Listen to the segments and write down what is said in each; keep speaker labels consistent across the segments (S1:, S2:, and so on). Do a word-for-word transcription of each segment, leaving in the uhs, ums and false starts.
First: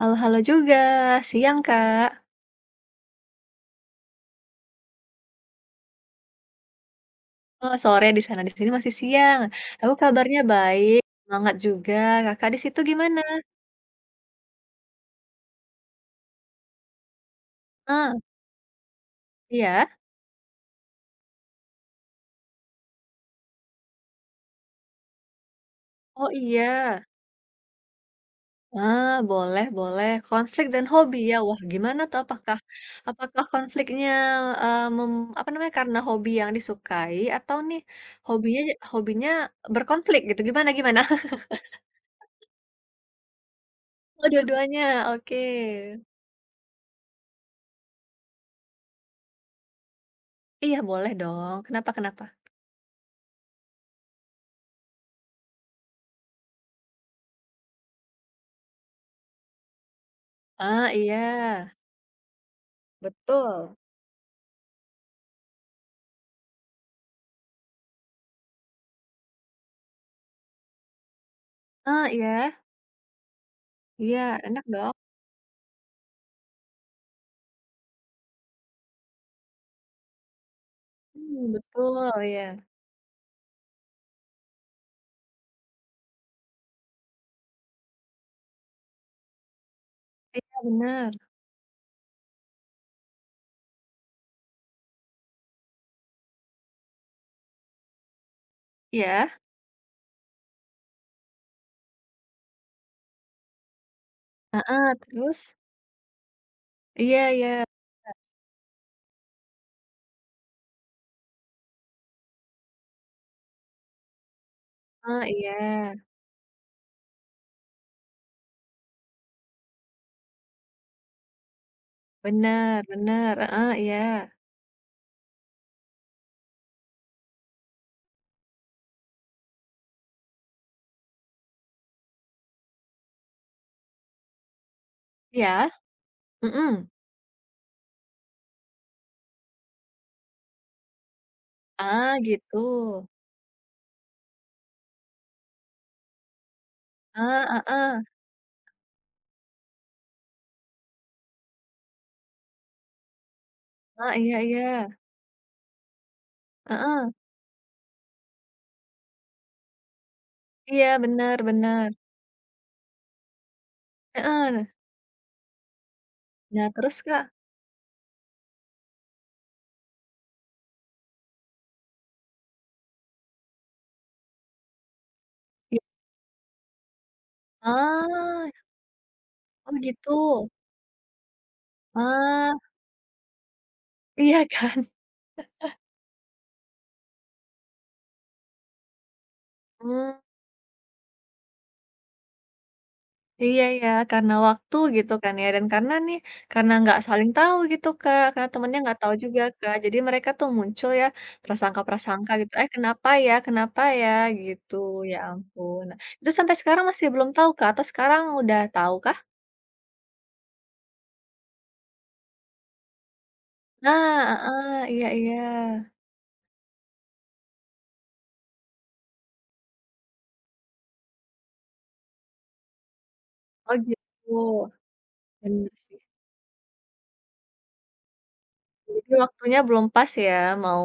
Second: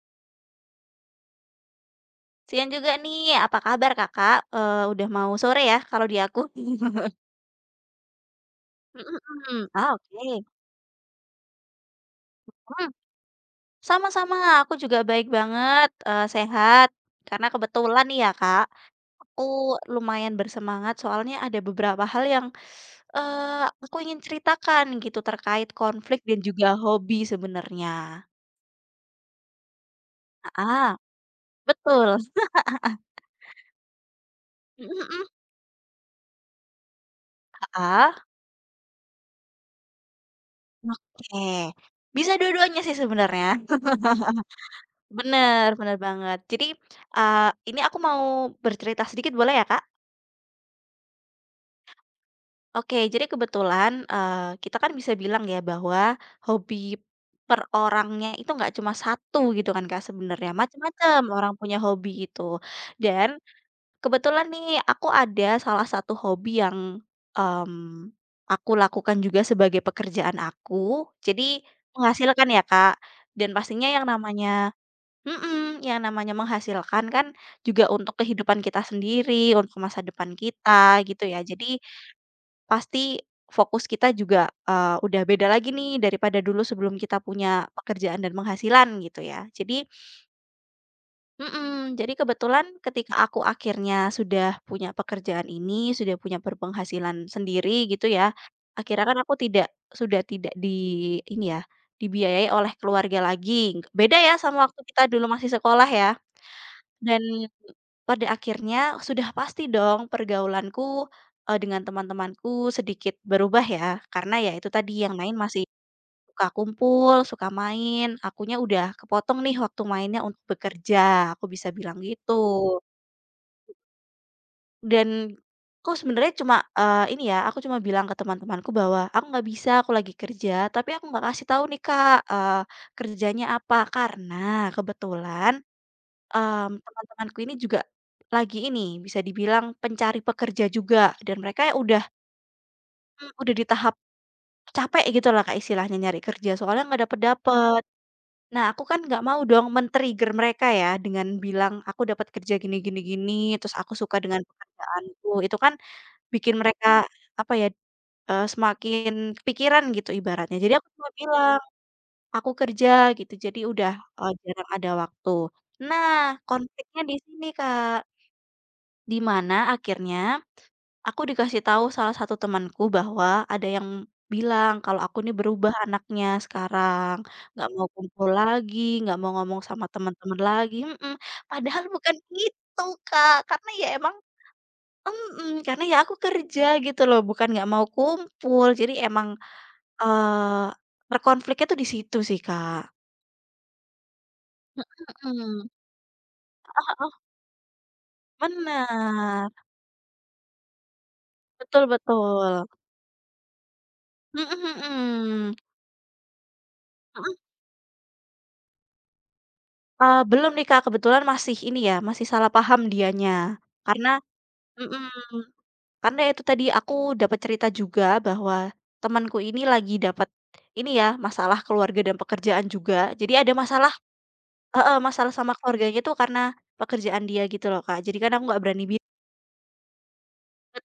S1: Halo halo juga, siang Kak.
S2: Siang juga nih, apa kabar Kakak? Eee, udah mau sore ya kalau di aku.
S1: Oh sore di sana, di sini masih
S2: Mhm
S1: siang.
S2: mhm.
S1: Aku
S2: Ah,
S1: kabarnya
S2: oke.
S1: baik, semangat juga. Kakak di situ
S2: Mhm,
S1: gimana?
S2: Sama-sama, aku juga baik banget, eee, sehat. Karena kebetulan
S1: Ah,
S2: nih ya Kak, aku
S1: iya?
S2: lumayan bersemangat soalnya ada beberapa hal yang, eee, aku ingin ceritakan gitu terkait konflik
S1: Oh
S2: dan juga
S1: iya.
S2: hobi sebenarnya.
S1: Ah, boleh boleh. Konflik dan
S2: Ah,
S1: hobi ya. Wah, gimana tuh
S2: betul.
S1: apakah apakah konfliknya
S2: Mhm
S1: eee, mem
S2: mhm,
S1: apa namanya, karena hobi yang disukai atau nih
S2: heeh,
S1: hobinya hobinya berkonflik gitu, gimana gimana?
S2: oke. Bisa dua-duanya sih sebenarnya.
S1: Oh dua-duanya, oke.
S2: Bener bener banget. Jadi, eee, ini aku mau bercerita sedikit boleh ya, Kak?
S1: Iya boleh dong, kenapa kenapa?
S2: Oke, jadi kebetulan, eee, kita kan bisa bilang ya bahwa hobi per orangnya itu nggak cuma satu gitu kan, Kak, sebenarnya,
S1: Ah,
S2: macam-macam orang
S1: iya,
S2: punya hobi itu. Dan
S1: betul.
S2: kebetulan nih aku ada salah satu hobi yang, mmm, aku lakukan juga sebagai pekerjaan aku, jadi
S1: Oh,
S2: menghasilkan
S1: iya?
S2: ya, Kak, dan pastinya yang
S1: Iya, enak
S2: namanya
S1: dong.
S2: mhm, yang namanya menghasilkan kan juga untuk kehidupan kita sendiri, untuk masa depan kita gitu ya.
S1: Mmm,
S2: Jadi
S1: betul, ya.
S2: pasti fokus kita juga, eee, udah beda lagi nih daripada dulu sebelum kita punya pekerjaan dan penghasilan gitu ya. Jadi
S1: Iya, benar.
S2: mhm, jadi kebetulan ketika aku akhirnya sudah punya pekerjaan ini, sudah punya berpenghasilan sendiri gitu ya, akhirnya kan
S1: Iya?
S2: aku tidak sudah tidak di ini ya, dibiayai oleh keluarga lagi. Beda ya sama waktu
S1: Heeh,
S2: kita dulu masih
S1: terus?
S2: sekolah ya dan
S1: Iya iya,
S2: pada akhirnya sudah pasti dong pergaulanku, eee, dengan teman-temanku sedikit berubah ya, karena ya itu tadi yang
S1: heeh,
S2: main
S1: iya.
S2: masih suka kumpul, suka main, akunya udah kepotong nih waktu mainnya untuk bekerja, aku bisa bilang gitu.
S1: Benar benar. Heeh, iya.
S2: Dan aku sebenarnya cuma, eee, ini ya, aku cuma bilang ke teman-temanku bahwa, "Aku nggak bisa, aku lagi kerja," tapi aku nggak kasih tahu nih, Kak, eee, kerjanya apa, karena kebetulan
S1: Iya?
S2: Mmm,
S1: Mhm.
S2: teman-temanku ini juga lagi ini, bisa dibilang pencari pekerja juga dan mereka ya udah
S1: Ah, gitu.
S2: Mmm. udah di tahap capek gitu lah Kak, istilahnya nyari kerja soalnya nggak
S1: Ah, ah,
S2: dapet-dapet.
S1: ah,
S2: Nah, aku kan nggak mau dong men-trigger mereka ya dengan bilang, "Aku dapat kerja gini gini gini, terus aku
S1: ah,
S2: suka
S1: iya
S2: dengan
S1: iya.
S2: pekerjaanku." Itu kan bikin mereka
S1: Heeh.
S2: apa ya, eee, semakin kepikiran gitu ibaratnya. Jadi aku
S1: Iya,
S2: cuma
S1: benar
S2: bilang,
S1: benar.
S2: "Aku kerja," gitu, jadi udah, eee,
S1: Heeh.
S2: jarang ada waktu. Nah,
S1: Nah, terus,
S2: konfliknya di
S1: Kak?
S2: sini Kak. Di mana akhirnya aku dikasih tahu salah satu temanku bahwa ada yang bilang kalau aku ini berubah
S1: Ya,
S2: anaknya sekarang, nggak mau kumpul
S1: ah,
S2: lagi, nggak mau ngomong
S1: oh
S2: sama
S1: gitu.
S2: teman-teman lagi, mhm, padahal bukan
S1: Ah,
S2: itu, Kak, karena ya emang
S1: iya kan?
S2: mhm, karena ya aku kerja gitu loh, bukan nggak mau kumpul. Jadi emang,
S1: Mmm.
S2: eee, berkonfliknya tuh di situ sih, Kak.
S1: Iya ya, karena waktu gitu kan ya, dan
S2: Mhm,
S1: karena nih, karena nggak
S2: heeh,
S1: saling tahu gitu, Kak, karena temennya nggak tahu juga,
S2: bener,
S1: Kak. Jadi mereka tuh muncul ya,
S2: betul
S1: prasangka-prasangka gitu,
S2: betul,
S1: "Eh, kenapa ya kenapa ya?"
S2: mhm
S1: Gitu, ya
S2: mhm,
S1: ampun. Nah, itu sampai sekarang masih belum
S2: mhm.
S1: tahu, Kak, atau sekarang udah tahu kah?
S2: Eee, belum nih Kak, kebetulan masih ini ya, masih salah paham dianya.
S1: Nah,
S2: Karena
S1: ah, ah, iya
S2: mhm,
S1: iya.
S2: karena itu tadi aku dapat cerita juga bahwa temanku ini lagi dapat ini ya, masalah keluarga dan pekerjaan juga. Jadi ada
S1: Oh
S2: masalah
S1: gitu,
S2: heeh, masalah sama
S1: bener sih.
S2: keluarganya tuh karena pekerjaan dia gitu loh Kak, jadi kan aku nggak berani bi
S1: Jadi waktunya belum pas ya, mau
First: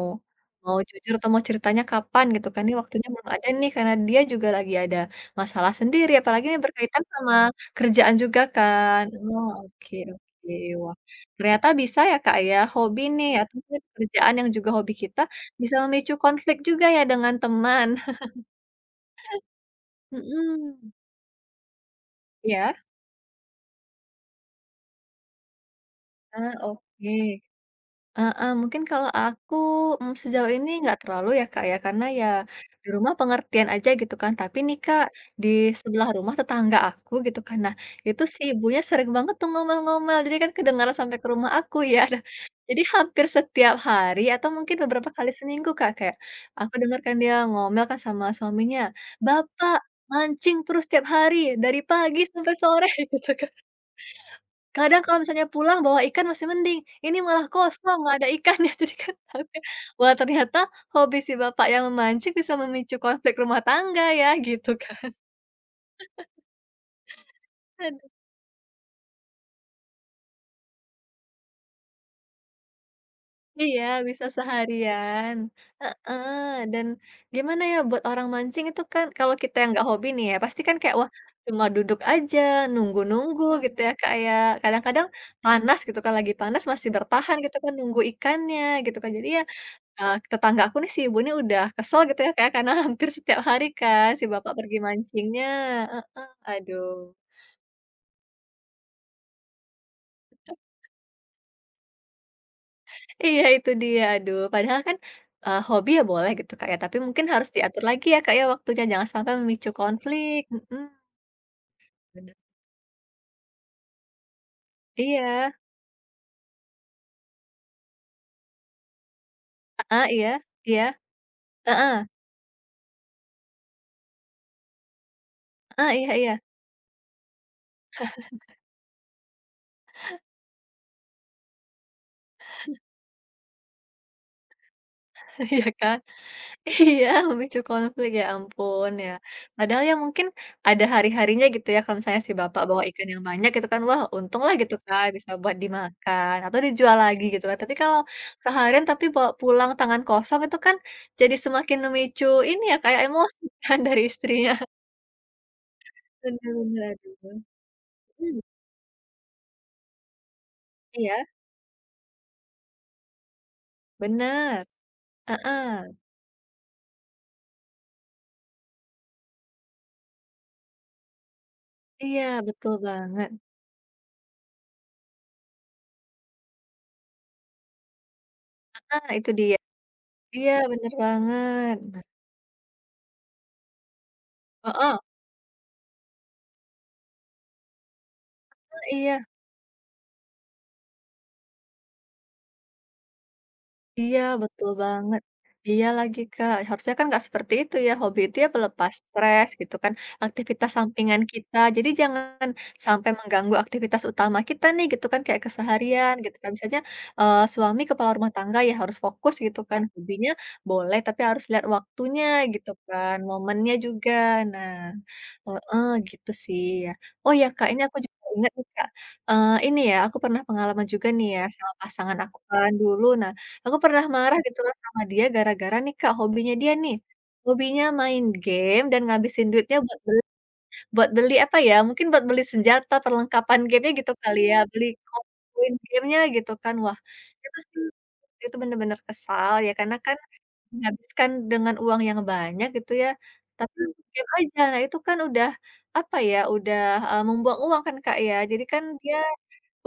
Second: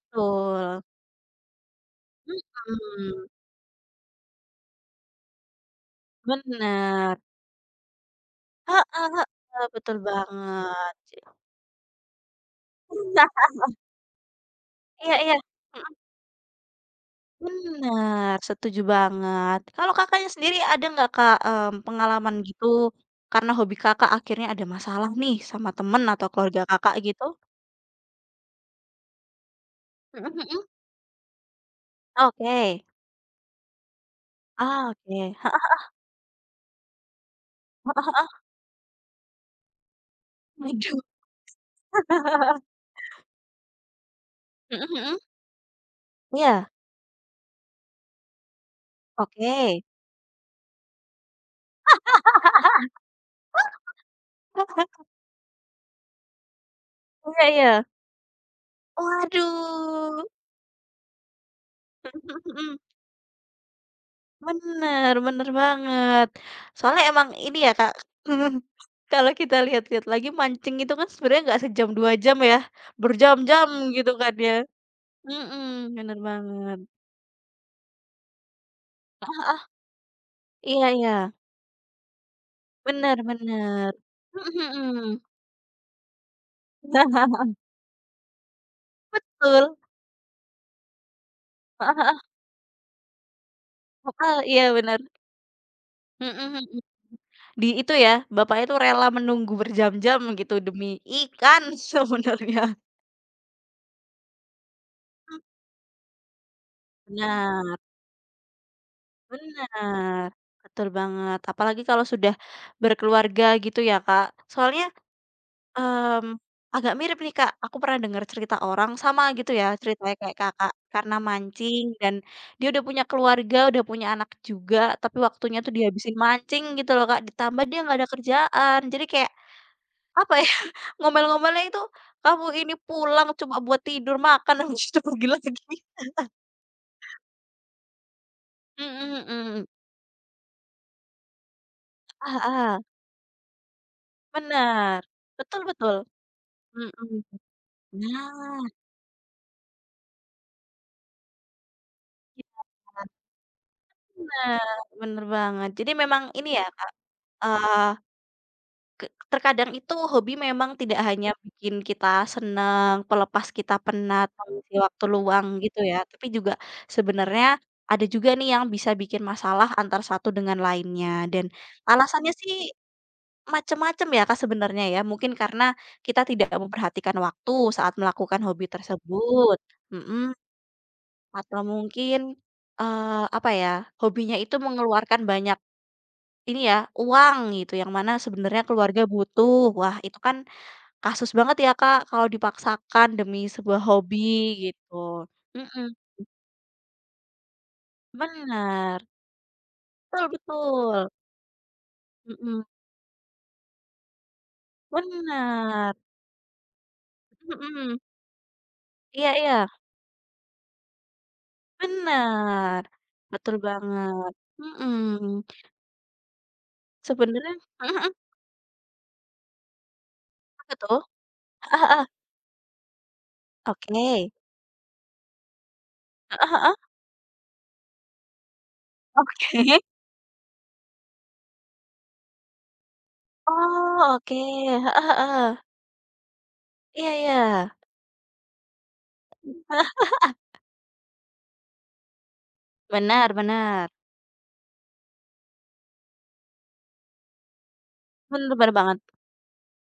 S1: mau jujur atau mau ceritanya kapan gitu kan, ini waktunya
S2: mhm,
S1: belum ada nih, karena dia juga lagi ada masalah sendiri, apalagi ini berkaitan
S2: bener,
S1: sama kerjaan juga kan.
S2: heeh
S1: Oh,
S2: heeh,
S1: oke
S2: betul
S1: oke. Wah,
S2: banget.
S1: ternyata bisa ya, Kak, ya, hobi nih atau mungkin pekerjaan yang juga hobi
S2: Iya
S1: kita,
S2: iya.
S1: bisa memicu konflik juga ya dengan teman.
S2: Bener, setuju banget. Kalau Kakaknya sendiri ada
S1: Mhm,
S2: nggak Kak, mmm, pengalaman gitu
S1: ya.
S2: karena hobi Kakak akhirnya ada masalah nih sama temen atau
S1: Ah,
S2: keluarga Kakak
S1: oke.
S2: gitu?
S1: Heeh, mungkin kalau aku, mmm,
S2: Mhm
S1: sejauh
S2: mhm.
S1: ini nggak terlalu ya, Kak, ya, karena ya
S2: Oke.
S1: di rumah pengertian aja gitu kan. Tapi nih,
S2: Ah,
S1: Kak,
S2: oke.
S1: di
S2: Heeh
S1: sebelah rumah tetangga aku gitu kan, nah
S2: heeh
S1: itu
S2: heeh.
S1: si ibunya sering banget tuh ngomel-ngomel, jadi kan kedengaran
S2: Waduh.
S1: sampai ke rumah aku ya. Nah, jadi hampir setiap hari atau mungkin
S2: Mhm
S1: beberapa
S2: mhm.
S1: kali seminggu, Kak, kayak
S2: Iya,
S1: aku dengarkan dia ngomel kan sama suaminya, "Bapak
S2: oke.
S1: mancing terus tiap hari dari pagi sampai sore," gitu kan. Kadang kalau misalnya pulang bawa ikan masih mending, ini malah
S2: Iya iya.
S1: kosong nggak ada ikannya, jadi kan takutnya, wah
S2: Waduh.
S1: ternyata hobi si Bapak yang memancing bisa memicu konflik rumah tangga ya gitu kan.
S2: Bener bener banget. Soalnya emang ini ya, Kak,
S1: Aduh,
S2: kalau kita lihat-lihat lagi mancing itu kan sebenarnya nggak sejam dua jam ya, berjam-jam
S1: iya
S2: gitu
S1: bisa
S2: kan ya.
S1: seharian,
S2: Mhm, bener
S1: heeh,
S2: banget.
S1: dan gimana ya buat orang mancing itu kan
S2: Ah
S1: kalau kita
S2: heeh,
S1: yang nggak hobi nih ya pasti kan
S2: iya
S1: kayak wah
S2: iya,
S1: cuma duduk aja
S2: bener
S1: nunggu-nunggu gitu ya
S2: bener.
S1: kayak
S2: Mhm
S1: kadang-kadang
S2: mhm.
S1: panas gitu kan lagi panas masih bertahan gitu kan nunggu ikannya gitu kan jadi ya
S2: Betul,
S1: Eee, tetangga aku nih si ibu ini udah
S2: ah
S1: kesel gitu
S2: heeh
S1: ya Kak, karena hampir setiap hari kan si
S2: heeh,
S1: bapak
S2: iya
S1: pergi
S2: bener.
S1: mancingnya, heeh,
S2: Mhm mhm.
S1: aduh.
S2: Di itu ya, bapaknya itu rela menunggu berjam-jam gitu demi ikan sebenarnya.
S1: Iya itu dia, aduh padahal kan, eee, hobi ya boleh gitu Kak ya, tapi mungkin harus
S2: Nah.
S1: diatur lagi ya Kak ya waktunya, jangan sampai memicu
S2: Benar
S1: konflik, mhm,
S2: betul banget. Apalagi kalau sudah
S1: bener.
S2: berkeluarga gitu ya, Kak. Soalnya,
S1: Iya,
S2: mmm, agak mirip nih, Kak, aku pernah dengar cerita orang sama gitu ya
S1: heeh,
S2: ceritanya
S1: iya
S2: kayak Kakak,
S1: iya,
S2: karena mancing
S1: heeh,
S2: dan dia udah punya keluarga, udah punya anak juga, tapi waktunya tuh
S1: heeh, iya
S2: dihabisin
S1: iya,
S2: mancing gitu loh, Kak, ditambah dia nggak ada kerjaan. Jadi kayak, apa ya, ngomel-ngomelnya itu, "Kamu ini pulang cuma buat tidur, makan, habis itu pergi lagi."
S1: iya kan. Iya, memicu konflik, ya ampun, ya.
S2: Mhm mhm.
S1: Padahal ya mungkin ada hari-harinya gitu ya, kalau misalnya si
S2: Ah
S1: bapak
S2: ah
S1: bawa ikan yang banyak gitu kan, wah untung lah gitu
S2: benar
S1: kan bisa buat
S2: betul betul.
S1: dimakan atau dijual
S2: Mhm.
S1: lagi gitu kan. Tapi kalau
S2: Nah,
S1: seharian tapi bawa pulang tangan kosong itu kan jadi semakin memicu
S2: iya,
S1: ini ya, kayak emosi kan dari istrinya.
S2: bener bener banget. Jadi memang ini
S1: Bener
S2: ya,
S1: bener,
S2: Kak,
S1: aduh.
S2: eee,
S1: Mhm,
S2: ke terkadang itu hobi memang tidak
S1: iya,
S2: hanya bikin kita seneng, pelepas kita penat,
S1: bener.
S2: mengisi waktu luang gitu
S1: Heeh.
S2: ya, tapi juga sebenarnya ada juga nih yang bisa bikin masalah antara satu dengan lainnya dan
S1: Iya,
S2: alasannya sih
S1: betul banget.
S2: macem-macem ya, Kak, sebenarnya ya. Mungkin karena kita tidak memperhatikan waktu saat melakukan hobi
S1: Heeh, itu dia.
S2: tersebut, mhm.
S1: Iya, bener
S2: Atau
S1: banget. Nah
S2: mungkin, eee, apa ya, hobinya itu
S1: heeh,
S2: mengeluarkan banyak ini ya, uang gitu, yang mana sebenarnya keluarga
S1: iya.
S2: butuh. Wah, itu kan kasus banget ya, Kak, kalau dipaksakan demi sebuah hobi
S1: Iya, betul
S2: gitu.
S1: banget.
S2: Mhm,
S1: Iya lagi, Kak. Harusnya kan nggak seperti itu ya, hobi itu ya pelepas
S2: bener,
S1: stres gitu kan,
S2: betul
S1: aktivitas
S2: betul,
S1: sampingan kita. Jadi jangan
S2: mhm,
S1: sampai mengganggu aktivitas utama kita nih gitu kan, kayak
S2: bener,
S1: keseharian gitu kan. Misalnya, eee, suami
S2: mhm,
S1: kepala rumah tangga ya harus
S2: iya
S1: fokus
S2: iya,
S1: gitu kan, hobinya boleh tapi harus lihat waktunya gitu
S2: benar,
S1: kan,
S2: betul
S1: momennya juga.
S2: banget,
S1: Nah
S2: mhm.
S1: oh, eh gitu sih ya. Oh ya,
S2: Sebenarnya
S1: Kak, ini
S2: mhm
S1: aku
S2: mhm,
S1: juga ingat nih, Kak, eee, ini ya, aku pernah
S2: apa
S1: pengalaman
S2: tuh?
S1: juga nih ya sama pasangan aku kan dulu. Nah aku pernah
S2: Oke,
S1: marah gitu kan sama dia gara-gara nih Kak, hobinya dia nih, hobinya main game dan ngabisin duitnya
S2: oke.
S1: buat beli buat beli apa ya, mungkin buat beli senjata, perlengkapan gamenya
S2: Oh,
S1: gitu
S2: oke,
S1: kali ya,
S2: heeh
S1: beli
S2: heeh.
S1: koin gamenya gitu kan. Wah,
S2: Iya iya.
S1: itu sih itu bener-bener kesal ya karena
S2: Heeh,
S1: kan menghabiskan dengan uang yang banyak gitu ya,
S2: benar
S1: tapi
S2: benar.
S1: untuk game aja. Nah itu kan udah, apa ya, udah, eee, membuang uang kan Kak ya,
S2: Benar
S1: jadi
S2: bener
S1: kan
S2: banget.
S1: dia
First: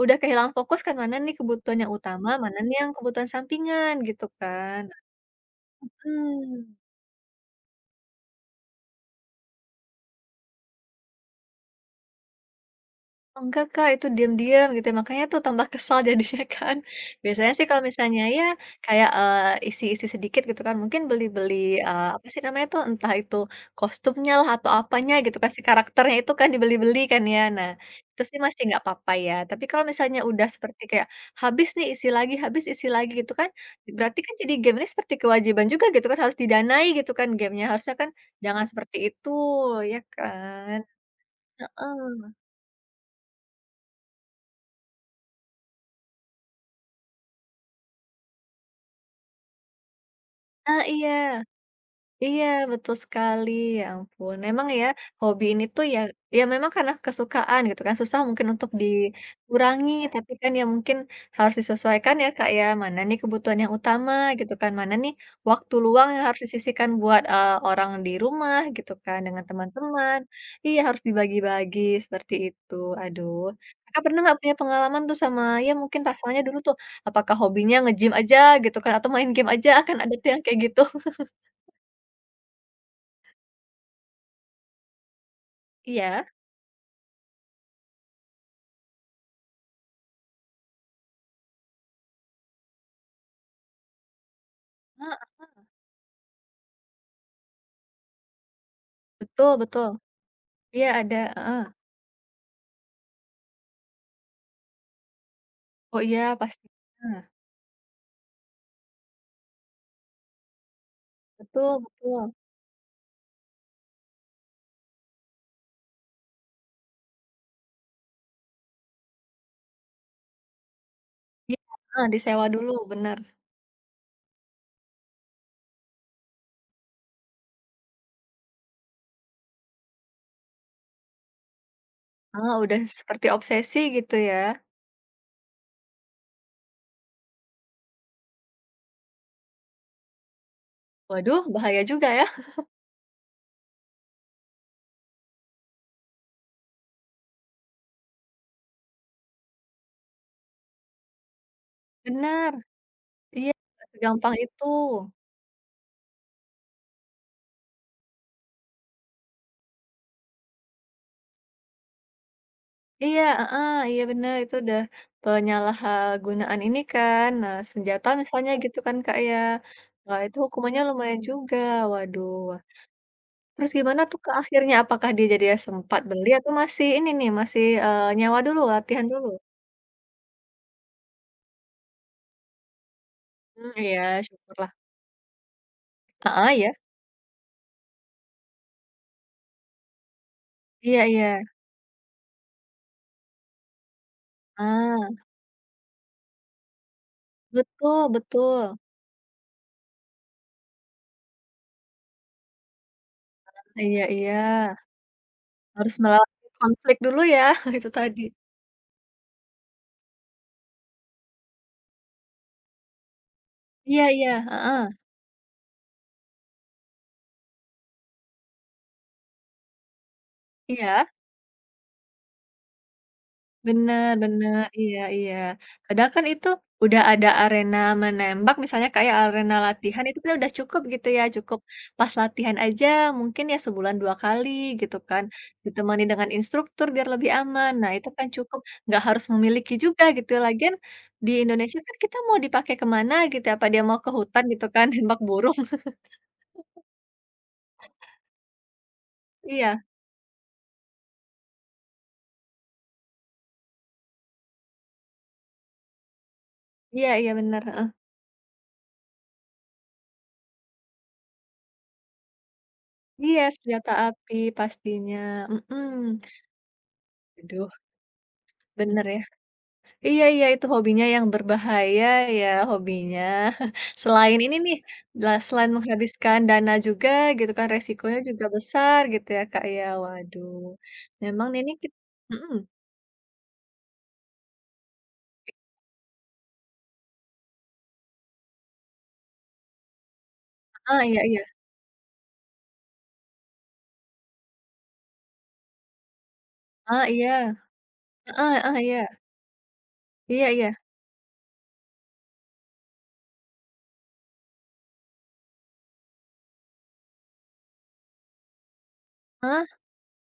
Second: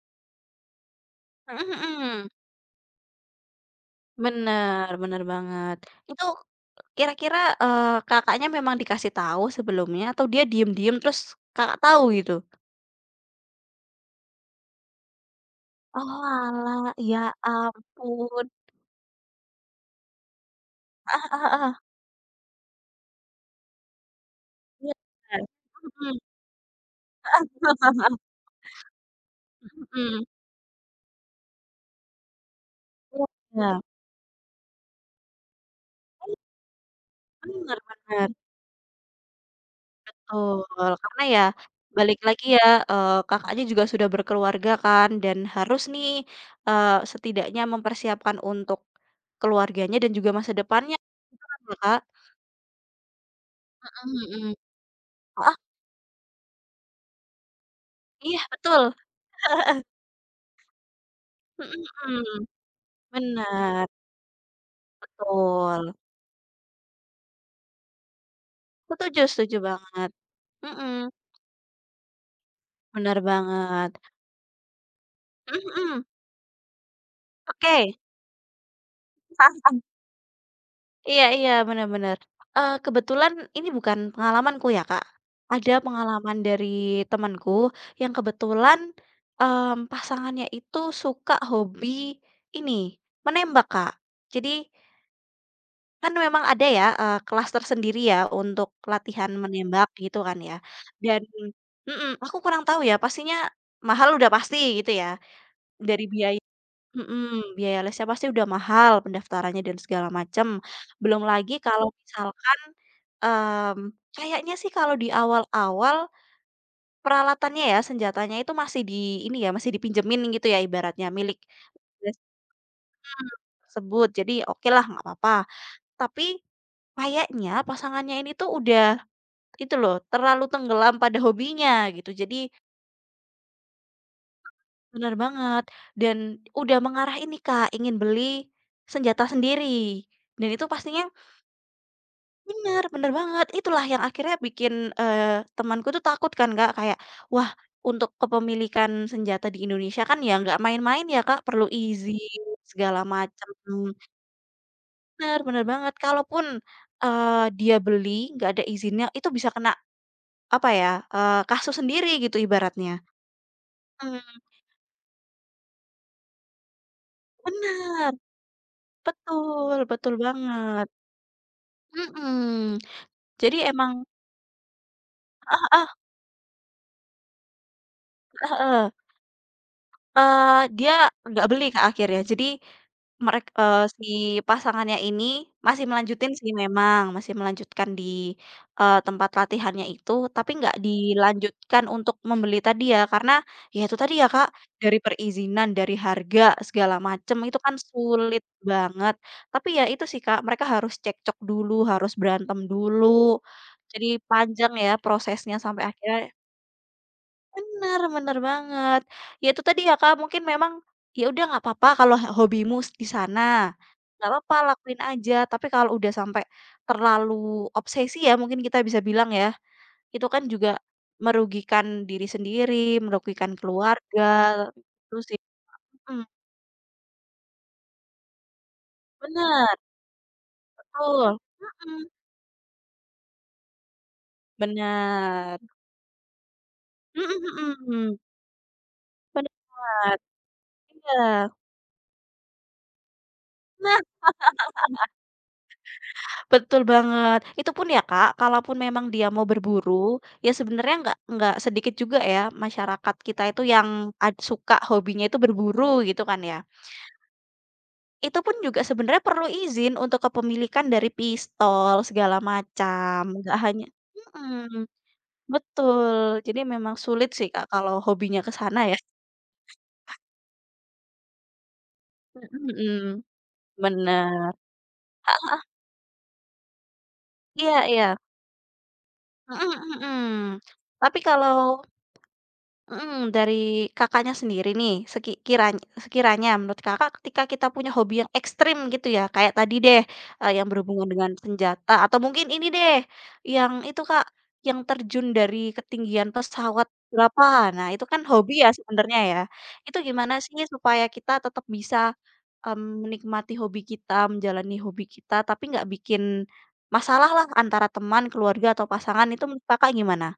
S1: udah kehilangan fokus kan, mana nih
S2: Mhm
S1: kebutuhan yang
S2: mhm.
S1: utama, mana nih yang kebutuhan sampingan gitu kan,
S2: Bener bener banget. Itu
S1: mhm.
S2: kira-kira, eee, Kakaknya memang dikasih tahu sebelumnya atau dia diem-diem terus Kakak tahu gitu?
S1: Enggak, Kak, itu diam-diam gitu ya, makanya tuh tambah kesal jadinya kan.
S2: Oalah, ya
S1: Biasanya sih kalau misalnya ya
S2: ampun.
S1: kayak, eee, isi-isi sedikit gitu kan, mungkin
S2: Ah hah
S1: beli-beli,
S2: ah
S1: eee, apa sih namanya tuh, entah itu kostumnya lah atau
S2: iya.
S1: apanya gitu kan, si karakternya
S2: Mhm.
S1: itu kan dibeli-beli kan ya. Nah, itu sih masih nggak apa-apa ya, tapi kalau misalnya
S2: Mhm.
S1: udah seperti kayak habis nih isi lagi habis isi lagi
S2: Iya
S1: gitu kan,
S2: iya.
S1: berarti kan jadi game ini seperti kewajiban juga gitu kan, harus didanai gitu kan gamenya
S2: Bener
S1: harusnya kan
S2: bener.
S1: jangan seperti itu, ya
S2: Betul,
S1: kan?
S2: karena ya balik
S1: Heeh.
S2: lagi ya, eee, Kakaknya juga sudah berkeluarga kan dan harus nih, eee, setidaknya mempersiapkan untuk keluarganya dan juga masa
S1: Nah,
S2: depannya,
S1: iya.
S2: gitu kan ya, Kak?
S1: Iya, betul sekali, ya
S2: Mhm
S1: ampun.
S2: mhm.
S1: Memang ya, hobi
S2: Heeh,
S1: ini tuh ya ya memang karena kesukaan gitu kan, susah
S2: iya
S1: mungkin untuk
S2: betul,
S1: dikurangi, tapi kan ya mungkin harus
S2: mhm
S1: disesuaikan ya
S2: mhm,
S1: Kak ya, mana nih kebutuhan yang
S2: bener,
S1: utama gitu kan, mana nih waktu
S2: betul.
S1: luang yang harus disisihkan buat, eee, orang di rumah gitu kan,
S2: Setuju
S1: dengan
S2: setuju banget,
S1: teman-teman. Iya, harus
S2: mhm,
S1: dibagi-bagi, seperti itu.
S2: bener
S1: Aduh,
S2: banget,
S1: Kakak pernah nggak punya pengalaman tuh sama
S2: mhm
S1: ya mungkin
S2: mhm,
S1: pasangannya dulu tuh, apakah hobinya
S2: oke.
S1: nge-gym aja gitu kan, atau main game aja, kan ada tuh yang kayak gitu.
S2: Iya iya, benar-benar Eee, kebetulan ini bukan pengalamanku ya, Kak. Ada
S1: Iya?
S2: pengalaman dari temanku yang kebetulan, mmm, pasangannya itu suka hobi ini, menembak, Kak. Jadi kan memang ada ya, eee, kelas tersendiri ya untuk latihan
S1: Betul
S2: menembak
S1: betul.
S2: gitu kan ya,
S1: Iya ada
S2: dan
S1: heeh.
S2: mhm, aku kurang tahu ya pastinya mahal udah pasti gitu ya,
S1: Oh
S2: dari
S1: iya
S2: biaya
S1: pastinya.
S2: mhm, biaya lesnya pasti udah mahal, pendaftarannya dan segala macam. Belum lagi
S1: Betul
S2: kalau
S1: betul.
S2: misalkan, mmm, kayaknya sih kalau di awal-awal peralatannya ya, senjatanya itu masih di ini ya, masih dipinjemin gitu ya ibaratnya milik
S1: Iya, heeh,
S2: les
S1: disewa dulu, bener.
S2: mhm, tersebut. Jadi oke lah nggak apa-apa. Tapi kayaknya pasangannya ini tuh udah itu loh, terlalu tenggelam pada hobinya gitu. Jadi
S1: Heeh, udah seperti obsesi gitu ya.
S2: benar banget dan udah mengarah ini Kak, ingin beli senjata sendiri dan itu pastinya
S1: Waduh bahaya juga ya.
S2: bener bener banget. Itulah yang akhirnya bikin, eee, temanku tuh takut kan, Kak, kayak, "Wah, untuk kepemilikan senjata di Indonesia kan ya nggak main-main ya, Kak, perlu izin
S1: Bener,
S2: segala
S1: iya
S2: macam.
S1: nggak segampang itu.
S2: Bener bener banget. Kalaupun, eee, dia beli nggak ada izinnya, itu bisa kena apa ya, eee, kasus sendiri gitu ibaratnya.
S1: Iya, heeh, iya bener
S2: Mhm,
S1: itu udah penyalahgunaan ini kan, eee, senjata
S2: bener,
S1: misalnya gitu kan, Kak, ya.
S2: betul betul
S1: Wah itu hukumannya
S2: banget.
S1: lumayan juga, waduh.
S2: Mhm. Jadi
S1: Terus
S2: emang
S1: gimana tuh, Kak, akhirnya? Apakah dia jadinya
S2: heeh
S1: sempat beli atau masih ini nih, masih, eee, nyewa dulu,
S2: heeh.
S1: latihan dulu?
S2: Eee, dia nggak beli Kak, akhirnya. Jadi merek
S1: Mmm,
S2: eee,
S1: iya
S2: si
S1: syukurlah.
S2: pasangannya ini masih melanjutin sih
S1: Heeh, iya.
S2: memang, masih melanjutkan di, eee, tempat latihannya itu, tapi nggak
S1: Iya iya.
S2: dilanjutkan untuk membeli tadi ya, karena ya itu tadi ya Kak, dari
S1: Ah,
S2: perizinan, dari harga, segala macem, itu kan
S1: betul
S2: sulit
S1: betul.
S2: banget. Tapi ya itu sih Kak, mereka harus cekcok dulu, harus berantem dulu,
S1: Iya
S2: jadi
S1: iya,
S2: panjang ya prosesnya sampai
S1: harus
S2: akhirnya
S1: melewati konflik dulu ya, itu
S2: bener
S1: tadi.
S2: bener banget. Ya itu tadi ya, Kak, mungkin memang, ya udah nggak apa-apa kalau he hobimu s- di sana,
S1: Iya
S2: nggak
S1: iya,
S2: apa-apa
S1: heeh,
S2: lakuin aja, tapi kalau udah sampai terlalu obsesi ya mungkin kita bisa bilang ya, itu kan juga
S1: iya?
S2: merugikan diri sendiri, merugikan
S1: Bener
S2: keluarga,
S1: bener, iya
S2: itu
S1: iya.
S2: sih.
S1: Padahal
S2: Mhm,
S1: kan itu udah ada arena menembak misalnya kayak arena
S2: bener,
S1: latihan itu kan udah cukup gitu ya,
S2: betul,
S1: cukup
S2: mhm,
S1: pas latihan aja mungkin ya sebulan dua kali gitu kan,
S2: bener,
S1: ditemani dengan instruktur biar lebih aman.
S2: mhm
S1: Nah
S2: mhm,
S1: itu kan cukup, nggak harus memiliki juga
S2: bener,
S1: gitu ya. Lagian di
S2: iya.
S1: Indonesia kan kita mau dipakai kemana gitu ya, apa dia mau
S2: Nah
S1: ke hutan gitu kan nembak burung.
S2: betul banget. Itu pun ya Kak, kalaupun memang dia mau
S1: Iya,
S2: berburu, ya sebenarnya nggak nggak sedikit juga ya masyarakat kita itu yang ad- suka hobinya itu berburu gitu kan ya.
S1: iya iya bener, heeh.
S2: Itu pun juga sebenarnya perlu izin untuk kepemilikan dari pistol segala macam,
S1: Iya
S2: nggak hanya
S1: senjata api
S2: mhm,
S1: pastinya, mhm.
S2: betul. Jadi memang sulit sih Kak
S1: Aduh,
S2: kalau hobinya ke sana ya.
S1: bener ya. Iya iya, itu hobinya yang berbahaya ya,
S2: Mhm,
S1: hobinya.
S2: mhm.
S1: Selain
S2: Bener.
S1: ini nih, lah selain menghabiskan dana juga gitu kan,
S2: Iya iya.
S1: resikonya juga besar gitu ya, Kak,
S2: Mhm,
S1: ya.
S2: mhm.
S1: Waduh,
S2: Tapi
S1: memang ini
S2: kalau
S1: kit mhm,
S2: mhm, dari Kakaknya sendiri nih, sekiranya sekiranya menurut Kakak ketika kita punya hobi yang ekstrim gitu ya, kayak tadi deh, eee, yang berhubungan
S1: iya
S2: dengan
S1: iya,
S2: senjata atau mungkin ini deh, yang itu Kak, yang terjun dari ketinggian pesawat
S1: ah
S2: berapa,
S1: iya,
S2: nah itu kan hobi
S1: ah
S2: ya
S1: ah iya,
S2: sebenarnya ya. Itu gimana
S1: iya
S2: sih
S1: iya,
S2: supaya kita tetap bisa, mmm, menikmati hobi kita, menjalani hobi kita, tapi nggak bikin masalah lah antara teman, keluarga, atau pasangan itu menurut
S1: heeh?
S2: Kakak gimana?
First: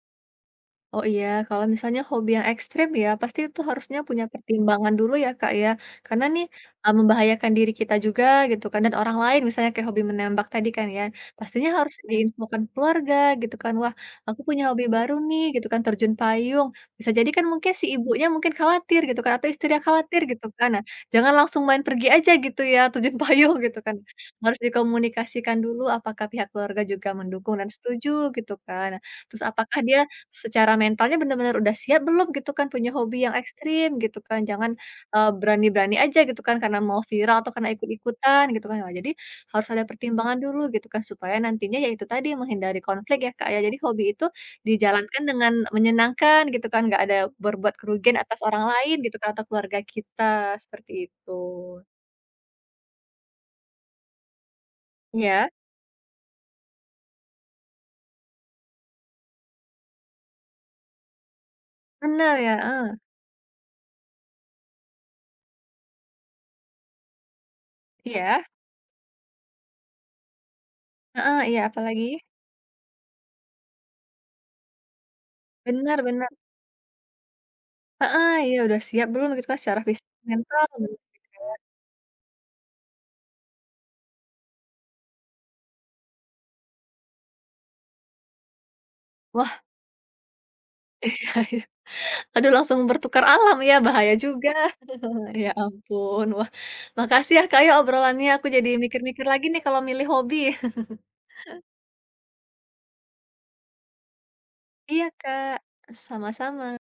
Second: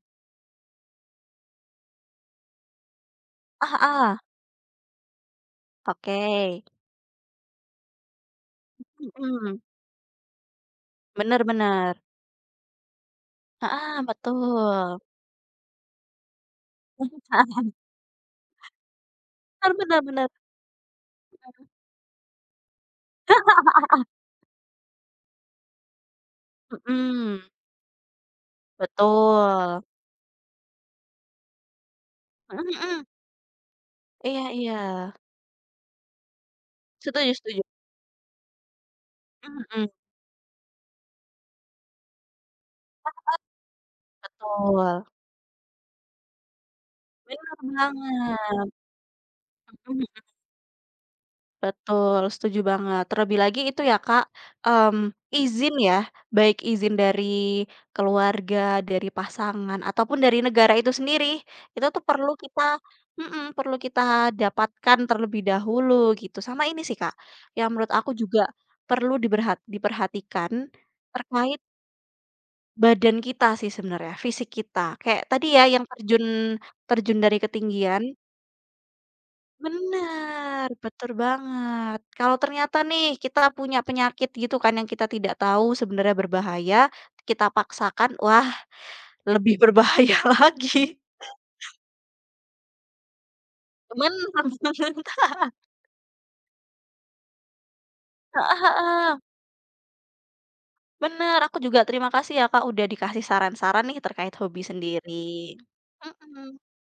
S1: Oh iya, kalau misalnya hobi yang ekstrim ya, pasti itu
S2: Ah
S1: harusnya
S2: ah
S1: punya pertimbangan dulu ya Kak ya.
S2: oke,
S1: Karena nih, eee, membahayakan diri kita juga gitu kan, dan orang lain
S2: mhm.
S1: misalnya kayak hobi menembak tadi kan ya,
S2: Bener
S1: pastinya harus
S2: bener,
S1: diinfokan keluarga gitu kan, "Wah
S2: heeh,
S1: aku punya hobi
S2: betul,
S1: baru nih," gitu kan, "terjun payung." Bisa jadi kan
S2: heeh,
S1: mungkin si ibunya mungkin khawatir gitu kan, atau
S2: bener
S1: istrinya
S2: bener
S1: khawatir
S2: bener.
S1: gitu kan. Nah, jangan langsung main pergi aja gitu ya, terjun payung gitu
S2: Mhm,
S1: kan. Harus dikomunikasikan dulu apakah pihak keluarga juga mendukung dan setuju gitu kan. Nah, terus apakah
S2: betul,
S1: dia secara mentalnya benar-benar udah siap belum gitu
S2: mhm
S1: kan, punya
S2: mhm,
S1: hobi yang ekstrim gitu
S2: iya
S1: kan,
S2: iya,
S1: jangan, eee, berani-berani aja gitu kan, karena mau
S2: setuju
S1: viral atau
S2: setuju,
S1: karena ikut-ikutan gitu kan. Wah, jadi
S2: mhm
S1: harus ada
S2: mhm,
S1: pertimbangan dulu gitu kan, supaya nantinya ya itu tadi menghindari konflik ya, Kak, ya. Jadi hobi itu
S2: betul,
S1: dijalankan dengan menyenangkan gitu kan, nggak ada
S2: bener
S1: berbuat kerugian atas orang
S2: banget,
S1: lain gitu kan, atau keluarga
S2: mhm.
S1: kita, seperti itu.
S2: Betul, setuju banget. Terlebih lagi itu ya Kak, mmm,
S1: Iya,
S2: izin ya, baik izin dari keluarga, dari pasangan, ataupun dari negara itu sendiri, itu tuh perlu
S1: benar ya,
S2: kita
S1: heeh.
S2: mhm, perlu kita dapatkan terlebih dahulu gitu. Sama ini sih Kak, yang menurut aku juga
S1: Iya,
S2: perlu diberhat diperhatikan
S1: heeh,
S2: terkait
S1: iya, apalagi?
S2: badan kita sih sebenarnya, fisik kita. Kayak tadi ya yang terjun
S1: Benar-benar
S2: terjun dari ketinggian
S1: heeh, iya udah siap belum gitu kan secara fisik, mental,
S2: benar
S1: bener.
S2: betul banget. Kalau ternyata nih kita punya penyakit gitu kan yang kita tidak tahu sebenarnya berbahaya, kita paksakan, wah lebih berbahaya lagi.
S1: Iya iya. Aduh langsung bertukar alam ya, bahaya
S2: Bener
S1: juga.
S2: banget.
S1: Ya ampun. Wah, makasih ya Kak, ya obrolannya, aku
S2: Heeh
S1: jadi
S2: heeh.
S1: mikir-mikir lagi nih kalau milih hobi.
S2: Bener, aku juga terima kasih ya Kak udah dikasih saran-saran nih terkait hobi
S1: Iya
S2: sendiri.
S1: Kak,
S2: Mhm.
S1: sama-sama.